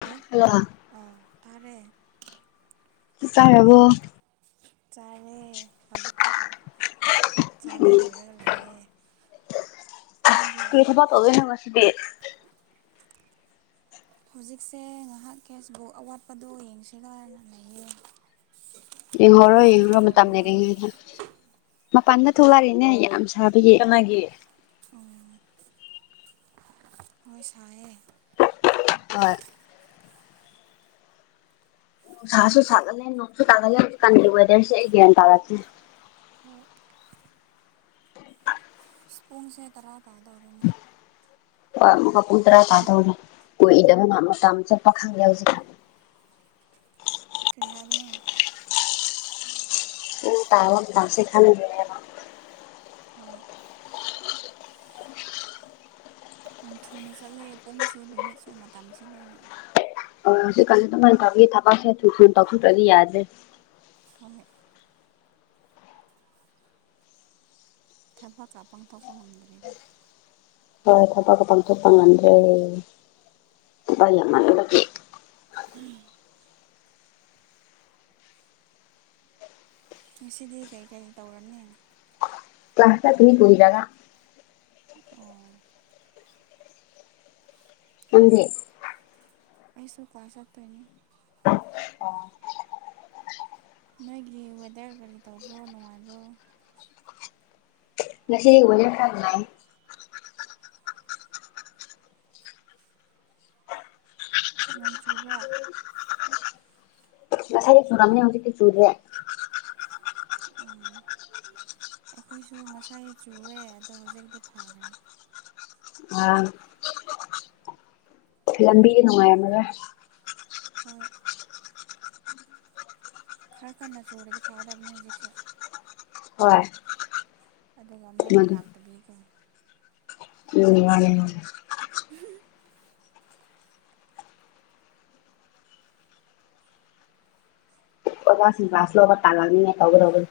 hello hello ꯆꯥꯛ ꯑꯣ ꯇꯥꯔꯦ ꯇꯥꯔꯕꯣ ꯆꯔꯦ ꯍꯧꯖꯤꯛꯇ ꯆꯥꯕ ꯂꯣꯏꯔꯒ ꯂꯩꯌꯦ ꯅꯪꯗꯤ ꯀ ꯊꯕ ꯇꯕ ꯅꯅꯨꯡꯉꯁꯤꯗꯤ ꯍꯧꯖꯤꯛꯁꯦ ꯉꯥꯏꯍꯥꯛ ꯀꯦꯁꯕꯨꯛ ꯑꯋꯥꯠꯄꯗꯣ ꯌꯦꯡꯁꯤꯒꯅ ꯂꯩꯌꯦ ꯌꯦꯡꯍꯧꯔꯣ ꯅꯪꯗꯤ ꯌꯦꯡꯍꯧꯔꯣ ꯃꯇꯝ ꯀꯩꯗꯧꯔꯤꯅꯣ ꯂꯩꯔꯤꯉꯩꯗ ꯃꯄꯥꯟꯗ ꯊꯣꯛꯂꯛꯏꯅꯦ ꯌꯥꯝ ꯁꯥꯕꯒꯤ ꯀꯅꯒꯤ ꯑꯣ ꯍꯣꯏ ꯁꯥꯏꯦ ꯑ ꯁꯥꯁꯨꯣ ꯆꯥꯛ ꯅꯣꯡꯁꯨꯣ ꯇꯥꯒꯂꯦ ꯀꯥꯟꯗꯋꯦꯗꯔꯁꯦꯒ ꯇꯥꯔꯦ ꯍꯣꯏ ꯏꯁ꯭ꯄꯣꯡꯁꯦ ꯇꯔꯥ ꯀꯥꯗꯧ ꯎ ꯍꯣꯏ ꯑꯃꯨꯛꯀ ꯄꯨꯡ ꯇꯔꯥ ꯇꯥꯗꯧꯔꯦ ꯀꯨꯏꯗꯕꯅꯍ ꯑꯃ ꯑꯃꯨꯛ ꯆꯠꯄ ꯈꯪꯗꯦ ꯍꯧꯖꯤꯛꯀ [unintelligible] ꯀꯔꯤꯍꯌꯥꯗꯅ ꯎ ꯇꯔꯒ ꯁꯤ ꯈꯥꯟ [inaudible] ꯍꯣꯏ ꯌꯥꯝ ꯊꯨꯅ ꯆꯠꯂꯦ ꯄꯨꯡꯁꯨ ꯅꯨꯃꯤꯠꯁꯨ ꯃꯇꯝꯁꯦ ꯂꯣꯏꯅ ꯑꯣ ꯍꯧꯖꯤꯛ ꯀꯖꯤ ꯑꯗꯨꯉꯥꯏꯅ ꯇꯒꯤ ꯊꯕꯛꯁꯦ ꯇꯊꯣꯛꯇ꯭ꯔꯗꯤ ꯌꯥꯗ꯭ꯔꯦ ꯍꯣꯏ ꯍꯣꯏ ꯊꯕꯛꯀ ꯄꯥꯡꯊꯣꯛꯄ ꯉꯝꯗ꯭꯭ꯔꯔꯤꯗ ꯍꯣꯏ ꯊꯕꯛꯀ ꯄꯥꯡꯊꯣꯛꯄ ꯉꯟꯗ꯭ꯔꯦ ꯄꯥ ꯌꯥꯝ ꯃꯥꯟꯂ ꯎꯝ ꯉꯁꯤꯗꯤ ꯀꯔꯤ ꯀꯔꯤ ꯇꯧꯔꯅꯤ ꯀ꯭ꯂꯥꯁꯇꯅꯤ ꯄꯨꯗꯒ ꯑꯣ ꯑꯗ ꯑꯁꯨꯀꯣꯁꯇꯣꯏꯅ ꯑꯣ ꯅꯣꯏꯒꯤ ꯋꯦꯗꯔ ꯀꯔꯤ ꯇꯧꯕ꯭ꯔꯣ ꯅꯨꯡꯉꯥꯏꯕ꯭ꯔꯣ ꯉꯁꯤ ꯋꯥꯖꯦ ꯐꯝꯅꯥ ꯎꯝ [unintelligible] ꯉꯁꯥꯏꯒꯤ ꯆꯨꯔꯝꯅꯤ ꯍꯧꯖꯤꯛꯇꯤ ꯆꯨꯨꯔ꯭ꯔꯦ [unintelligible] ꯑꯩꯈꯣꯏꯁꯨ ꯉꯁꯥꯏ ꯆꯨꯋꯦ ꯑꯗꯣ ꯍꯧꯖꯤꯛꯇꯤ ꯐꯥꯈ꯭ꯔꯦ ꯑ ꯂꯝꯕꯤꯒꯤ ꯅꯨꯡꯉꯥꯏꯔꯝꯃꯒꯣꯏ ꯍꯣꯏꯣꯏ ꯈꯔ ꯀꯟꯅ ꯆꯨꯔꯦꯗꯤ ꯐꯒꯗꯕꯅꯤ ꯍꯧꯖꯤꯛꯁꯨ ꯍꯣꯏ ꯑꯗꯨꯒ ꯃꯩ ꯂꯥꯛꯇꯕꯤꯀꯣ ꯎ ꯌꯥꯅꯤ ꯑꯣꯁꯤ ꯀ꯭ꯂꯥꯁꯂꯕ ꯇꯥꯟ ꯂꯅꯤ ꯇꯧꯒꯔ ꯇꯧ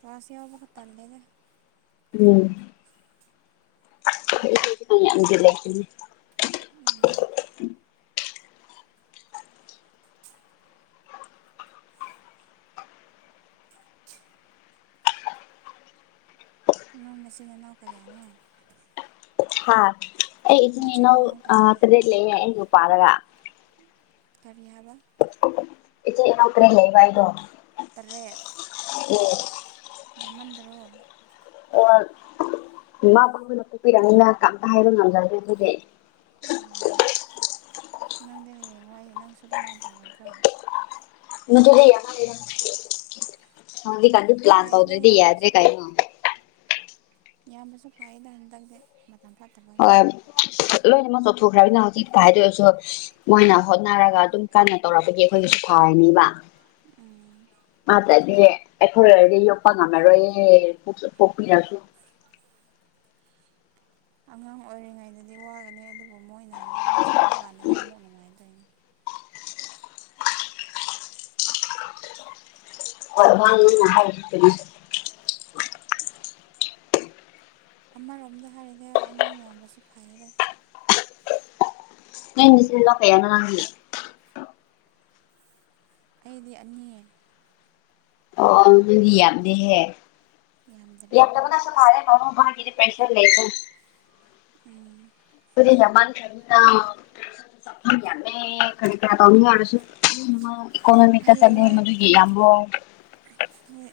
ꯎꯝ ꯑꯥꯁ ꯌꯥꯎꯕ ꯊꯂꯦꯗ ꯎꯝ [inaudible] [inaudible] [inaudible] ꯅꯣꯏ ꯃꯆꯤꯟ ꯃꯅꯥꯎ ꯀꯌꯥꯅꯣ ꯍꯥꯥ ꯑꯩ ꯏ ꯅꯆꯤꯟ ꯏꯩꯅꯣ ꯅꯅꯥꯎ ꯀꯌꯥꯅꯣ ꯇꯔꯦꯠ ꯂꯩ ꯑ ꯅꯨ ꯄꯥꯔꯒ ꯀꯔꯤꯍꯥꯢꯕ ꯏꯆꯦ ꯅ ꯀꯔꯤ ꯂꯩꯕꯏꯗꯣ ꯇꯔꯦꯠ ꯎꯝ ꯌꯥꯝꯃꯟꯗ꯭ꯔꯣ ꯃꯥ ꯄꯕꯨꯅ ꯄꯣꯛꯄꯤꯔꯅꯤꯅ ꯀꯝꯇ ꯍꯥꯏꯕ ꯉꯝꯖꯗ꯭ꯔꯦ ꯑꯩꯈꯣꯏꯗꯤ [inaudible] ꯅꯪꯗꯤ ꯍꯌꯦꯡ ꯋꯥꯏ ꯅꯪꯁꯨ ꯑꯗꯨꯃꯥꯏꯅ ꯇꯧꯒꯗ꯭ꯔꯣ ꯃ ꯍ ꯀ ꯑꯗꯨ ꯄ꯭ꯂꯥꯟ ꯐꯩꯌꯦꯗ ꯇꯧꯗ꯭ꯔꯦꯗꯤ ꯌꯥꯗ꯭ꯔꯦ ꯀꯥꯏꯅꯣ ꯌꯥꯝ ꯃꯁꯨ ꯐꯥꯏꯗ ꯏ ꯇꯒꯗ ꯍꯣꯏ ꯂ ꯑꯃ ꯆꯥꯎꯊꯣꯛꯈ꯭ꯔꯕꯅꯤꯅ ꯍꯧꯖꯤꯛꯇ ꯍꯥꯏꯗ ꯑꯣꯏꯔꯁꯨ ꯃꯣꯏꯅ ꯍꯣꯠꯅꯔꯒ ꯑꯗꯨꯝ ꯀꯟꯅ ꯇꯧꯔꯛꯄꯒꯤ ꯑꯩꯈꯣꯏꯒꯤꯁꯨ ꯐꯥꯔꯅꯦꯕ ꯎꯝ ꯃꯥ ꯇꯥꯏ ꯑꯦ ꯑꯩꯈꯣꯏ ꯂꯩꯔꯗꯤ ꯌꯣꯛꯄ ꯉꯝꯃꯔꯣꯏ ꯄꯣꯛꯄꯤꯔꯁꯨ ꯑꯉꯥꯡ ꯑꯣꯏꯔꯤꯉꯩꯗꯗꯤ ꯋꯥꯒꯅꯤ ꯑꯗꯨꯕꯨ ꯃꯣꯏꯅ ꯍꯌꯦꯡ ꯈꯋꯥꯏ ꯆꯥꯎꯕ ꯀꯥꯟꯗꯗꯤ ꯑꯃꯨꯛ ꯅꯨꯡꯉꯥꯏꯇꯣꯏꯅꯤ ꯍꯔꯥꯡ ꯍꯥꯏꯇꯅꯤ ꯑꯃꯔꯣꯝꯗ ꯍꯥꯏꯔꯤꯗꯤ ꯑꯉꯥꯡ ꯌꯥꯝꯕꯁꯨ ꯐꯩꯌꯦꯗ ꯅꯣꯢ ꯅꯆꯤꯟ ꯅꯅꯥꯎ ꯀꯌꯥꯅꯣ ꯅꯪꯒꯤ ꯑꯩꯗꯤ ꯑꯅꯤ ꯑꯣꯗꯤ ꯌꯥꯝꯗꯦꯍꯦ [unintelligible] ꯌꯥꯝꯗ꯭ꯔꯦ ꯍꯣꯏ ꯎꯝ ꯑꯗꯨꯗꯤ ꯌꯥꯝꯃꯟ ꯀꯗꯦ ꯈꯅꯤ꯭ꯔ ꯇꯅꯤꯡꯁꯨ ꯏꯀꯣꯅꯣꯃꯤ ꯆꯅꯤ ꯍꯌꯦꯡꯋꯥꯏ ꯃꯗꯨ ꯌꯦꯕꯨꯣ ꯍꯣꯏ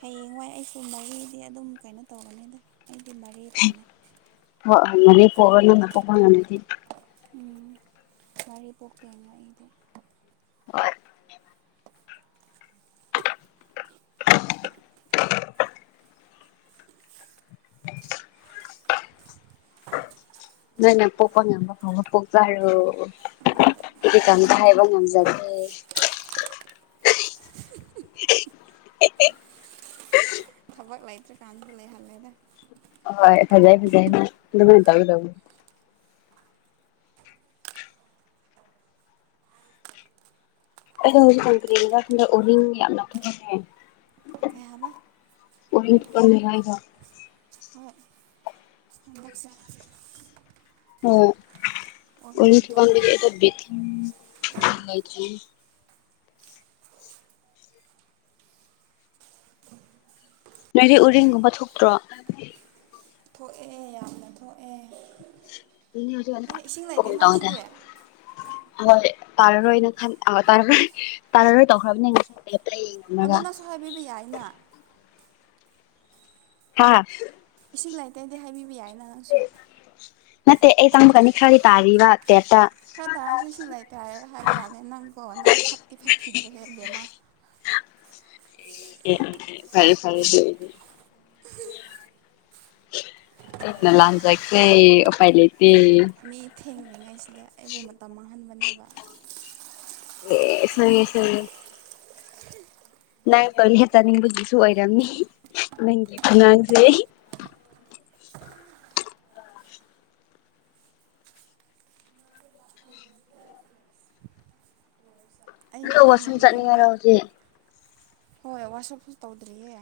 ꯍꯌꯦꯡꯋꯥꯏ ꯑꯩ ꯁꯨꯝꯕꯒꯤꯗꯤ ꯑꯗꯨꯝ ꯀꯩꯅꯣ ꯇꯧꯔꯅꯤꯗ ꯑꯣꯗꯤ ꯄꯅ ꯄꯕ ꯉꯅꯗꯤ ꯎꯝ ꯔꯤ ꯄꯣꯛꯇ ꯂ ꯑꯩꯗꯤ ꯍ ꯑ ꯅꯅ ꯄꯣꯛꯀꯅꯦ ꯐ ꯄꯣꯛ ꯆꯔ ꯑꯩ ꯀꯩ ꯀꯪꯇ ꯍꯥꯏꯕ ꯉꯝꯖꯒꯦ [inaudible] [inaudible] [inaudible] ꯊꯕꯛ ꯂꯩꯇ꯭ꯔꯔꯤꯀꯥꯟꯁꯨ ꯂꯩꯍꯜꯂꯦꯗ ꯍ ꯐꯖꯥꯏ ꯐꯖꯥꯏ ꯑꯗꯨ ꯇ ꯂ ꯑꯩꯣ ꯍꯧꯖꯤꯛꯀ ꯀꯔꯤ ꯑꯣꯏꯔꯤ ꯌꯥꯝ ꯅꯊꯧꯅꯦ ꯀꯩ ꯍꯥꯏꯕ ꯑꯣꯏꯄꯅꯤꯔꯒ ꯍꯛꯁꯦ ꯑꯣ ꯑꯣꯔꯅꯤꯡ ꯌꯥꯝ ꯊꯣꯛꯂꯝꯃꯦ ꯑꯣꯏꯀꯗ ꯦꯊ ꯂꯩꯥꯏ ꯊ ꯅꯣꯏꯗꯤ ꯎꯔꯤꯡꯒꯨꯝꯕ ꯊꯣꯛꯇ꯭ꯔꯣ ꯊꯣꯛꯑꯦ ꯌꯥꯝꯅ ꯊꯣꯛꯑꯦ ꯏ ꯍꯧꯖꯤ ꯑꯦ ꯏꯁꯤꯡ ꯂꯩꯇꯦꯅ ꯇꯗ ꯁꯤꯗꯤ ꯍꯣꯏ ꯇꯥꯔ ꯏ ꯈꯥꯟ ꯇꯥꯔ ꯇꯥꯔ ꯇꯧꯈꯥꯕꯤꯅ ꯑꯗꯨ ꯅꯪꯁꯨ ꯍꯥꯏꯕꯤꯕ ꯌꯥꯏꯅ ꯍꯥ ꯏꯁꯤꯡ ꯂꯥꯏꯔꯤꯛ ꯇꯩꯗꯤ ꯍꯥꯏꯕꯤꯕ ꯌꯥꯏꯅ ꯅꯪꯁꯨ ꯅꯠꯇꯦ ꯑꯩ ꯆꯪꯃꯛꯀꯅꯤ ꯈꯔꯗꯤ ꯇꯥꯔꯤꯕ ꯇꯦꯇ ꯈꯔ ꯇꯥꯔꯁꯨ ꯁꯤ ꯂꯩꯇꯦ ꯍꯥꯏꯔꯣ ꯍꯥꯏꯕ ꯌꯥꯂꯦ ꯅꯪꯀꯣ ꯅꯕꯨ ꯐꯠꯇꯤ ꯐꯠꯈꯤꯗ꯭ꯔꯦꯍꯦ ꯏꯕꯦꯝꯃ ꯐꯔꯦ ꯐꯔꯦ ꯂꯍꯥꯟ ꯆ ꯀ ꯄꯥꯏ ꯂꯩ ꯃꯤ ꯊꯦꯡꯗ꯭ꯔꯤꯉꯩꯁꯤꯗ ꯑꯩꯕꯨ ꯃꯇꯝ ꯃꯥꯡꯍꯟꯕꯅꯦꯕ ꯑꯦ ꯁꯅꯤ ꯁ ꯅꯪ ꯇꯧꯂ ꯆꯥꯅꯤꯡꯕꯒꯤꯁꯨ ꯑꯣꯏꯔꯝꯅꯤ ꯅꯪꯒꯤ ꯈꯨꯅꯥꯥꯡꯁꯦ ꯑꯩ ꯑꯗ ꯋꯥꯁꯨꯝ ꯆꯠꯅꯤꯡꯉꯔ ꯊꯦꯡꯈ꯭ꯔꯅꯦꯕ ꯍꯧꯖꯤꯦ ꯍꯣꯏ ꯋꯥꯁꯞꯁꯨ ꯇꯧꯗ꯭ꯔꯤꯌꯦ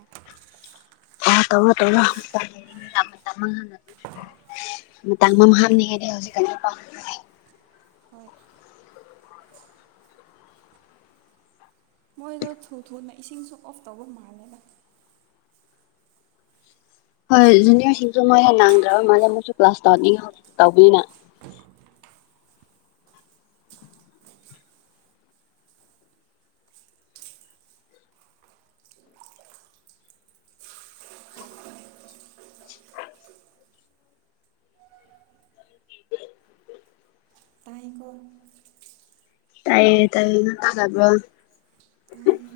ꯑ ꯇꯧ ꯇꯧꯔꯥꯡ ꯃꯇꯥꯡ ꯃꯥꯡꯍꯟꯅꯤꯡꯉꯦꯗꯤ ꯍꯧꯖꯤꯛꯀ ꯄꯥ ꯍꯣꯏ ꯃꯣꯏꯗꯣ ꯊꯨ ꯊꯨꯅ ꯏꯁꯤꯡꯁꯨ ꯑꯣꯐ ꯇꯧꯕ ꯃꯥꯜꯂꯦꯅ ꯍꯣꯏ ꯖꯨꯅꯤꯌꯔꯁꯤꯡꯁꯨ ꯃꯣꯏ ꯍꯦ ꯅꯥꯡꯗ꯭ꯔꯕ ꯃꯥꯜꯂꯦ ꯃꯣꯏꯁꯨ ꯀ꯭ꯂꯥꯁ ꯇꯧꯍꯅꯤꯡꯉ ꯇꯧꯕꯅꯤꯅ ꯑ [unintelligible] ꯑꯩꯀꯣ ꯇꯥꯏꯌꯦ ꯇꯌꯦ ꯉꯠꯇ ꯍꯥꯏꯕ꯭ꯔ ꯇꯥꯏꯌꯦ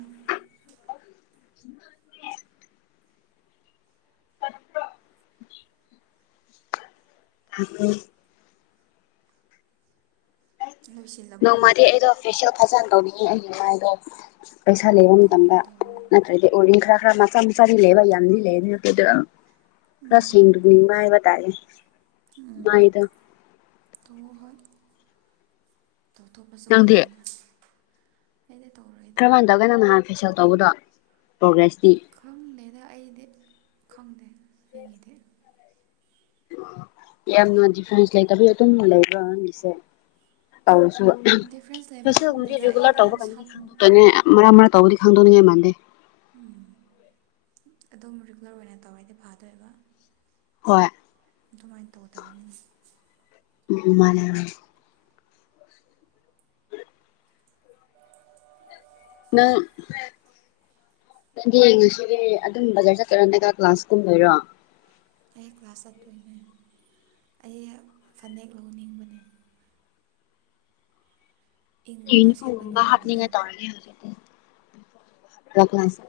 ꯎ ꯑꯠꯇ ꯍꯣ ꯂꯣꯏꯁꯤꯜꯂꯕꯣ ꯅꯣꯡꯃꯗꯤ ꯑꯩꯗꯣ ꯐꯦꯁꯤꯌꯦꯜ ꯐꯖꯅ ꯇꯧꯕꯅꯤꯡꯉꯤ ꯑꯩꯒꯤ ꯃꯥꯏꯗꯣ ꯄꯩꯁꯥ ꯂꯩꯕ ꯇꯧꯋꯣ ꯃꯇꯝꯗ ꯇꯧꯋꯣ ꯅꯠꯇ꯭ꯔꯗꯤ ꯑꯣꯔꯗꯤꯡ ꯈꯔ ꯈꯔ ꯃꯆꯥ ꯃꯆꯥꯅꯤ ꯂꯩꯕ ꯌꯥꯝꯗꯤ ꯂꯩꯕ ꯑꯗꯨ ꯅꯠꯇꯦ ꯔꯁ ꯃꯥꯑꯕꯇꯥꯔꯦ ꯎꯝ ꯇꯣ ꯍꯣꯏ ꯇꯧꯊꯣꯛꯄꯁꯨ ꯅꯪꯗꯤ ꯐꯒꯅꯤ ꯑꯩꯅ ꯇꯧ ꯀꯔꯝꯍꯥꯟ ꯇꯧꯒꯅꯪ ꯅꯍꯥꯟ ꯐꯦꯁꯜ ꯇꯧꯕꯗꯣ ꯄ꯭ꯔꯣꯒ꯭ꯔꯦꯁ ꯈꯪꯗꯦꯗ ꯑꯩꯗꯤ ꯈꯪꯗꯦ ꯑꯩꯒꯤꯗꯤ ꯌꯥꯝꯅ ꯗꯤꯐ꯭ꯔꯦꯟꯁ ꯂꯩꯇꯕ ꯑꯗꯨ ꯂꯩꯕ꯭ꯔꯣꯪꯒꯤꯁꯦ ꯗꯤꯐ꯭ꯔꯦꯟꯁ ꯂꯩꯕ ꯈꯪꯗꯦꯗ ꯔꯤꯒꯨꯂꯔ ꯑꯩꯗꯤ ꯇꯧꯕ ꯀꯅꯤꯒꯤ ꯁꯝ ꯈꯪꯗꯣꯛꯇꯣꯏꯅꯦ ꯃꯔꯛ ꯃꯔꯛ ꯇꯧꯗꯤ ꯈꯪꯗꯣꯏꯅꯤꯡꯉꯥꯏ ꯃꯥꯟꯗꯦ ꯎꯝ ꯑꯗꯨꯝ ꯔꯤꯒꯨꯂꯔ ꯑꯣꯏꯅ ꯇꯧꯔꯗꯤ ꯐꯥꯗꯣꯏꯕ ꯍꯣꯏ ꯑꯗꯨꯃꯥꯏꯅ ꯇꯧ ꯇꯕꯅꯤ ꯎ ꯃꯥꯅꯦ ꯎ ꯅꯪ ꯅꯪꯗꯤ ꯉꯁꯤꯗꯤ ꯑꯗꯨꯝ ꯕꯖꯥꯔ ꯆꯠꯀꯔꯣꯅꯦꯒꯥ ꯀ꯭ꯂꯥꯁꯀꯨꯝ ꯂꯩꯔꯣ ꯑꯩ ꯀ꯭ꯂꯥꯁ ꯆꯠꯇꯣꯏꯅꯦ ꯑꯩ ꯐꯅꯦꯛ ꯂꯧꯍꯅꯤꯡꯕꯅꯦ ꯏꯪꯕꯗꯣ ꯁꯦꯠꯄ ꯍꯕ ꯅꯨꯡꯉꯥꯏꯕꯗꯣ ꯍꯥꯔꯅꯤꯉ ꯇꯥꯔꯦ ꯍꯧꯖꯤꯦꯗꯤ ꯂꯅꯥ ꯊ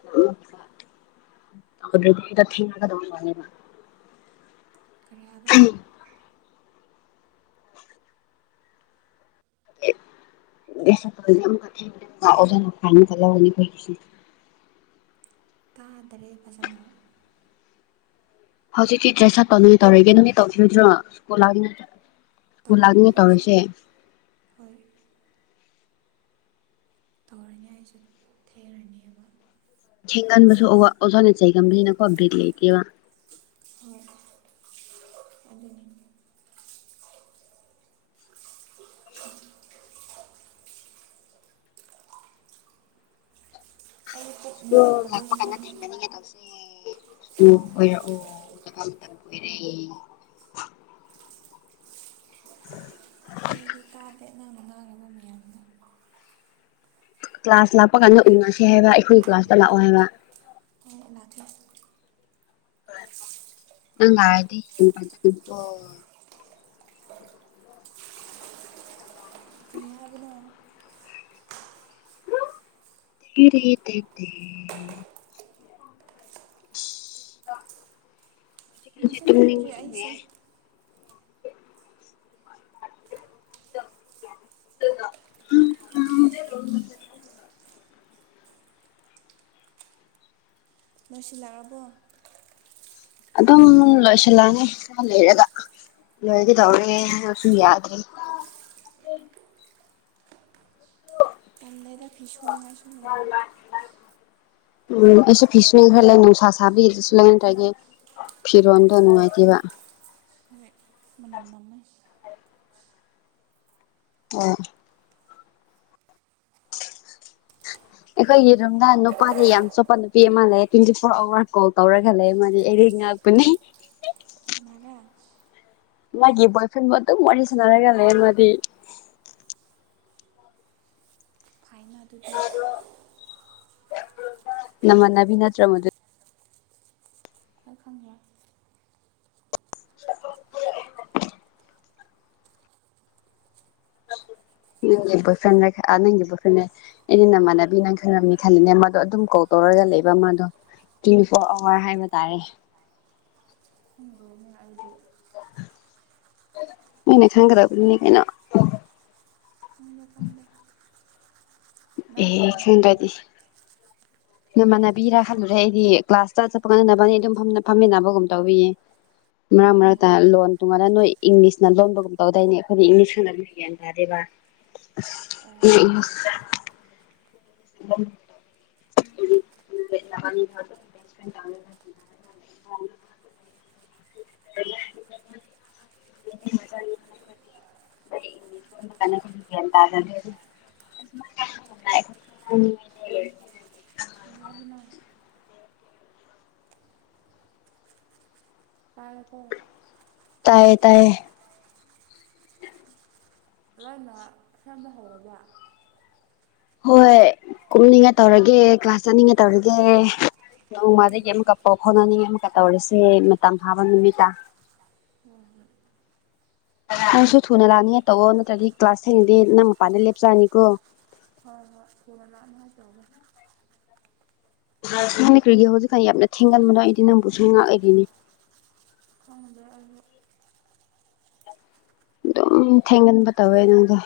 ꯀꯔꯤꯌꯥꯕ ꯑꯦ [unintelligible] ꯇꯥꯗ꯭ꯔꯦ ꯐꯖꯅ ꯍꯧꯖꯤꯛꯀꯤ ꯗ꯭ꯔꯦꯁ ꯁꯠꯠꯇꯧ ꯅꯣꯏꯅ ꯇꯧꯔꯒꯦ ꯅꯒꯤ ꯇꯧꯈꯤꯕꯗ꯭ꯔꯣꯀꯨꯜꯠꯇ꯭ꯔ ꯁꯀꯨꯜ ꯂꯥꯛꯅꯤ ꯇꯧꯔꯅꯤ ꯑꯩꯁꯨ ꯇꯧꯔꯤꯁꯦ ꯍꯣꯏ ꯇꯧꯔꯅꯤ ꯑꯩꯁꯨ ꯊꯦꯡꯔꯅꯦꯕ ꯊꯦꯡꯒꯟꯕꯁꯨ ꯑꯣꯖ ꯅ ꯆꯩꯒꯟꯕꯥꯅꯤꯅ ꯀꯦ ꯕꯤꯠ ꯂꯩꯇꯦꯕꯥ ꯍ ꯑꯗꯨ [unintelligible] ꯑꯩ ꯄꯨꯛ ꯁ꯭ꯀꯨꯜ ꯂꯥꯛꯄ ꯅꯨꯡꯉꯥꯏꯇꯕꯒꯤꯀꯣ ꯀꯥꯟꯗ ꯊꯦꯡꯅꯥꯅꯤꯡꯉꯥꯏ ꯇꯧꯁꯦ ꯀꯣꯏꯔꯛꯑꯣ [unintelligible] [unintelligible] ꯑꯩꯗꯤ ꯇꯥꯗꯦ ꯅꯪꯅ ꯉꯥꯡꯉꯤꯕ ꯃꯌꯥꯝꯗꯣ ꯀ꯭ꯂꯥꯁ ꯂꯥꯛꯄ ꯀꯥꯟꯗ ꯎꯅꯁꯦ ꯍꯥꯏꯕ ꯑꯩꯈꯣꯏꯒꯤ ꯀ꯭ꯂꯥꯁꯇ ꯂꯥꯛꯑꯣ ꯍꯥꯏꯕ ꯍꯣꯏ ꯂꯥꯛꯀꯦ [unintelligible] ꯀꯩ ꯍꯥꯏꯕꯅꯣ [unintelligible] ꯃꯁꯛ ꯇꯧꯗ꯭ꯔꯤ ꯑꯩꯁꯦ [unintelligible] [inaudible] [unintelligible] ꯂꯣꯏꯁꯤꯜꯂꯛ ꯑꯥꯕꯣ ꯑꯗꯨꯝ ꯂꯣꯏꯁꯤꯜꯂꯒꯦ ꯈꯔ ꯂꯩꯔꯒ ꯂꯣꯏꯒꯦ ꯇꯧꯔꯦ ꯍꯥꯏꯔꯁꯨ ꯌꯥꯗ꯭ꯔꯦ ꯇꯥꯟꯂꯦꯗꯥ ꯐꯤꯁꯨꯅꯤꯉꯥꯏ ꯁꯨ ꯂꯩꯌꯦ ꯎꯝ ꯑꯩꯁꯨ ꯐꯤꯁꯅꯦ ꯈꯔ ꯂꯩ ꯅꯨꯡꯁꯥ ꯁꯥꯕꯤꯗꯨꯁꯨ ꯂꯩꯅꯗ꯭ꯔꯒꯦ ꯐꯤꯔꯣꯟꯗꯣ ꯅꯨꯡꯉꯥꯏꯇꯦꯕꯥ ꯍꯣꯏ [unintelligible] ꯑ ꯑꯩꯈꯣꯏꯒꯤ ꯔꯨꯝꯗꯥ ꯅꯨꯄꯥꯗ ꯌꯥꯝ ꯆꯣꯠꯄ ꯅꯨꯄꯤ ꯑꯃ ꯂꯩ ꯇ꯭ꯋꯦꯟꯇꯤ ꯐꯣꯔ ꯑꯋꯥꯔ ꯀꯣꯜ ꯇꯧꯔꯒ ꯂꯩꯝꯃꯥꯗꯤ [unintelligible] [unintelligible] ꯃꯣꯏꯒꯤ ꯕꯣꯏꯐ꯭ꯔꯦꯟ ꯕꯨ ꯑꯗꯨꯝ ꯋꯥꯔꯤ ꯁꯅꯔꯒ ꯂꯩ ꯃꯥꯗꯤ [unintelligible] ꯅꯥꯃꯟꯅꯕꯤꯅꯠꯇꯔꯥ ꯃꯗꯨ [unintelligible] [inaudible] ꯅꯪꯒꯤ ꯕꯣꯏ ꯐ꯭ꯔꯦꯟꯗ ꯅꯪꯒꯤ ꯕꯣꯏ ꯐ꯭ꯔꯦꯟꯟꯅ ꯑꯩꯅ ꯅꯃꯥꯟꯅꯕꯤ ꯅꯪ ꯈꯜꯂꯝꯅꯤ ꯈꯜꯂꯤꯅꯦ ꯃꯗꯣ ꯑꯗꯨꯝ ꯀꯣꯜ ꯇꯧꯔꯒ ꯂꯩꯕ ꯃꯥꯗꯣ ꯇ꯭ꯋꯦꯟꯇꯤ ꯐꯣꯔ ꯑꯋꯥꯔ ꯍꯥꯏꯕ ꯇꯥꯔꯦ ꯗ ꯑꯩꯗꯤ [unintelligible] [unintelligible] ꯅꯪ ꯑꯦ ꯈꯪꯉꯤꯁꯤꯗꯤ ꯈꯪꯗꯔꯥꯗꯤ ꯅꯃꯥꯟꯅꯕꯤꯔ ꯈꯜꯂꯨꯔꯦ ꯑꯩꯗꯤ ꯀ꯭ꯂꯥꯁꯇ ꯆꯠꯄ ꯅꯥꯕꯥꯅꯤ ꯑꯗꯨꯝ ꯐꯝꯃꯤꯟꯅꯕꯒꯨꯝ ꯇꯧꯋꯤ ꯃꯔꯛ ꯑꯣ ꯃꯔꯛꯇ ꯂꯣꯟ ꯇꯣꯡꯉꯥꯟꯅ ꯅꯣꯏ ꯏꯪꯂꯤꯁꯅ ꯂꯣꯟꯕꯒꯨꯝ ꯇꯧꯗꯏꯅꯦ ꯑꯩꯈꯣꯏꯗꯤ ꯏꯪꯂꯤꯁ ꯈꯪꯗꯕꯒꯤ ꯒꯌ꯭ꯥꯟ ꯇꯥꯗꯦꯕ ꯑꯣ ꯎꯝ ꯎ [unintelligible] [unintelligible] [unintelligible] [unintelligible] [unintelligible] ꯃꯅꯤꯄꯨꯔ ꯇꯥꯏꯌꯦ ꯇꯥꯏꯌꯦ ꯂꯣꯏꯅ ꯁꯦꯝꯕ ꯍꯧꯔꯕ ꯍꯣꯏ ꯀꯣꯛꯅꯤꯡꯉ ꯇꯧꯔꯒꯦ ꯀ꯭ꯂꯥꯁ ꯆꯠꯅꯤꯡꯉ ꯇꯧꯔꯒꯦ ꯅꯣꯡꯃꯗꯒꯤ ꯑꯃꯛ ꯀꯛꯄ ꯈꯣꯠꯅꯅꯤꯡꯉ ꯇꯧꯔꯁꯦ ꯃꯇꯝ ꯐꯥꯕ ꯅꯨꯃꯤꯠꯇ ꯍꯣꯏ ꯅꯪꯁꯨ ꯊꯨꯅ ꯂꯥꯛꯅꯤꯉꯦ ꯇꯧꯑꯣ ꯅꯠꯇ꯭ꯔꯗꯤ ꯀ꯭ꯂꯥꯁ ꯊꯦꯡꯉꯗꯤ ꯅꯪ ꯃꯄꯥꯟꯗ ꯂꯦꯞꯆꯅꯤꯀꯣ ꯍꯣꯏ ꯍꯣꯏ ꯐꯔꯅꯥꯅ ꯇ ꯈ꯭ꯔꯤꯒꯦ ꯍꯧꯖꯤꯛꯀꯥꯟ ꯌꯥꯝꯅ ꯊꯦꯡꯒꯟꯕꯗꯣ ꯑꯩꯗꯤ ꯅꯪꯕꯨꯁꯨ ꯉꯥꯛ ꯑꯣꯏꯔꯤꯅꯦ ꯊꯍꯗꯦ ꯑ ꯑꯗꯨꯝ ꯊꯦꯡꯒꯟꯕ ꯇꯧꯋꯦ ꯅꯪꯗꯣ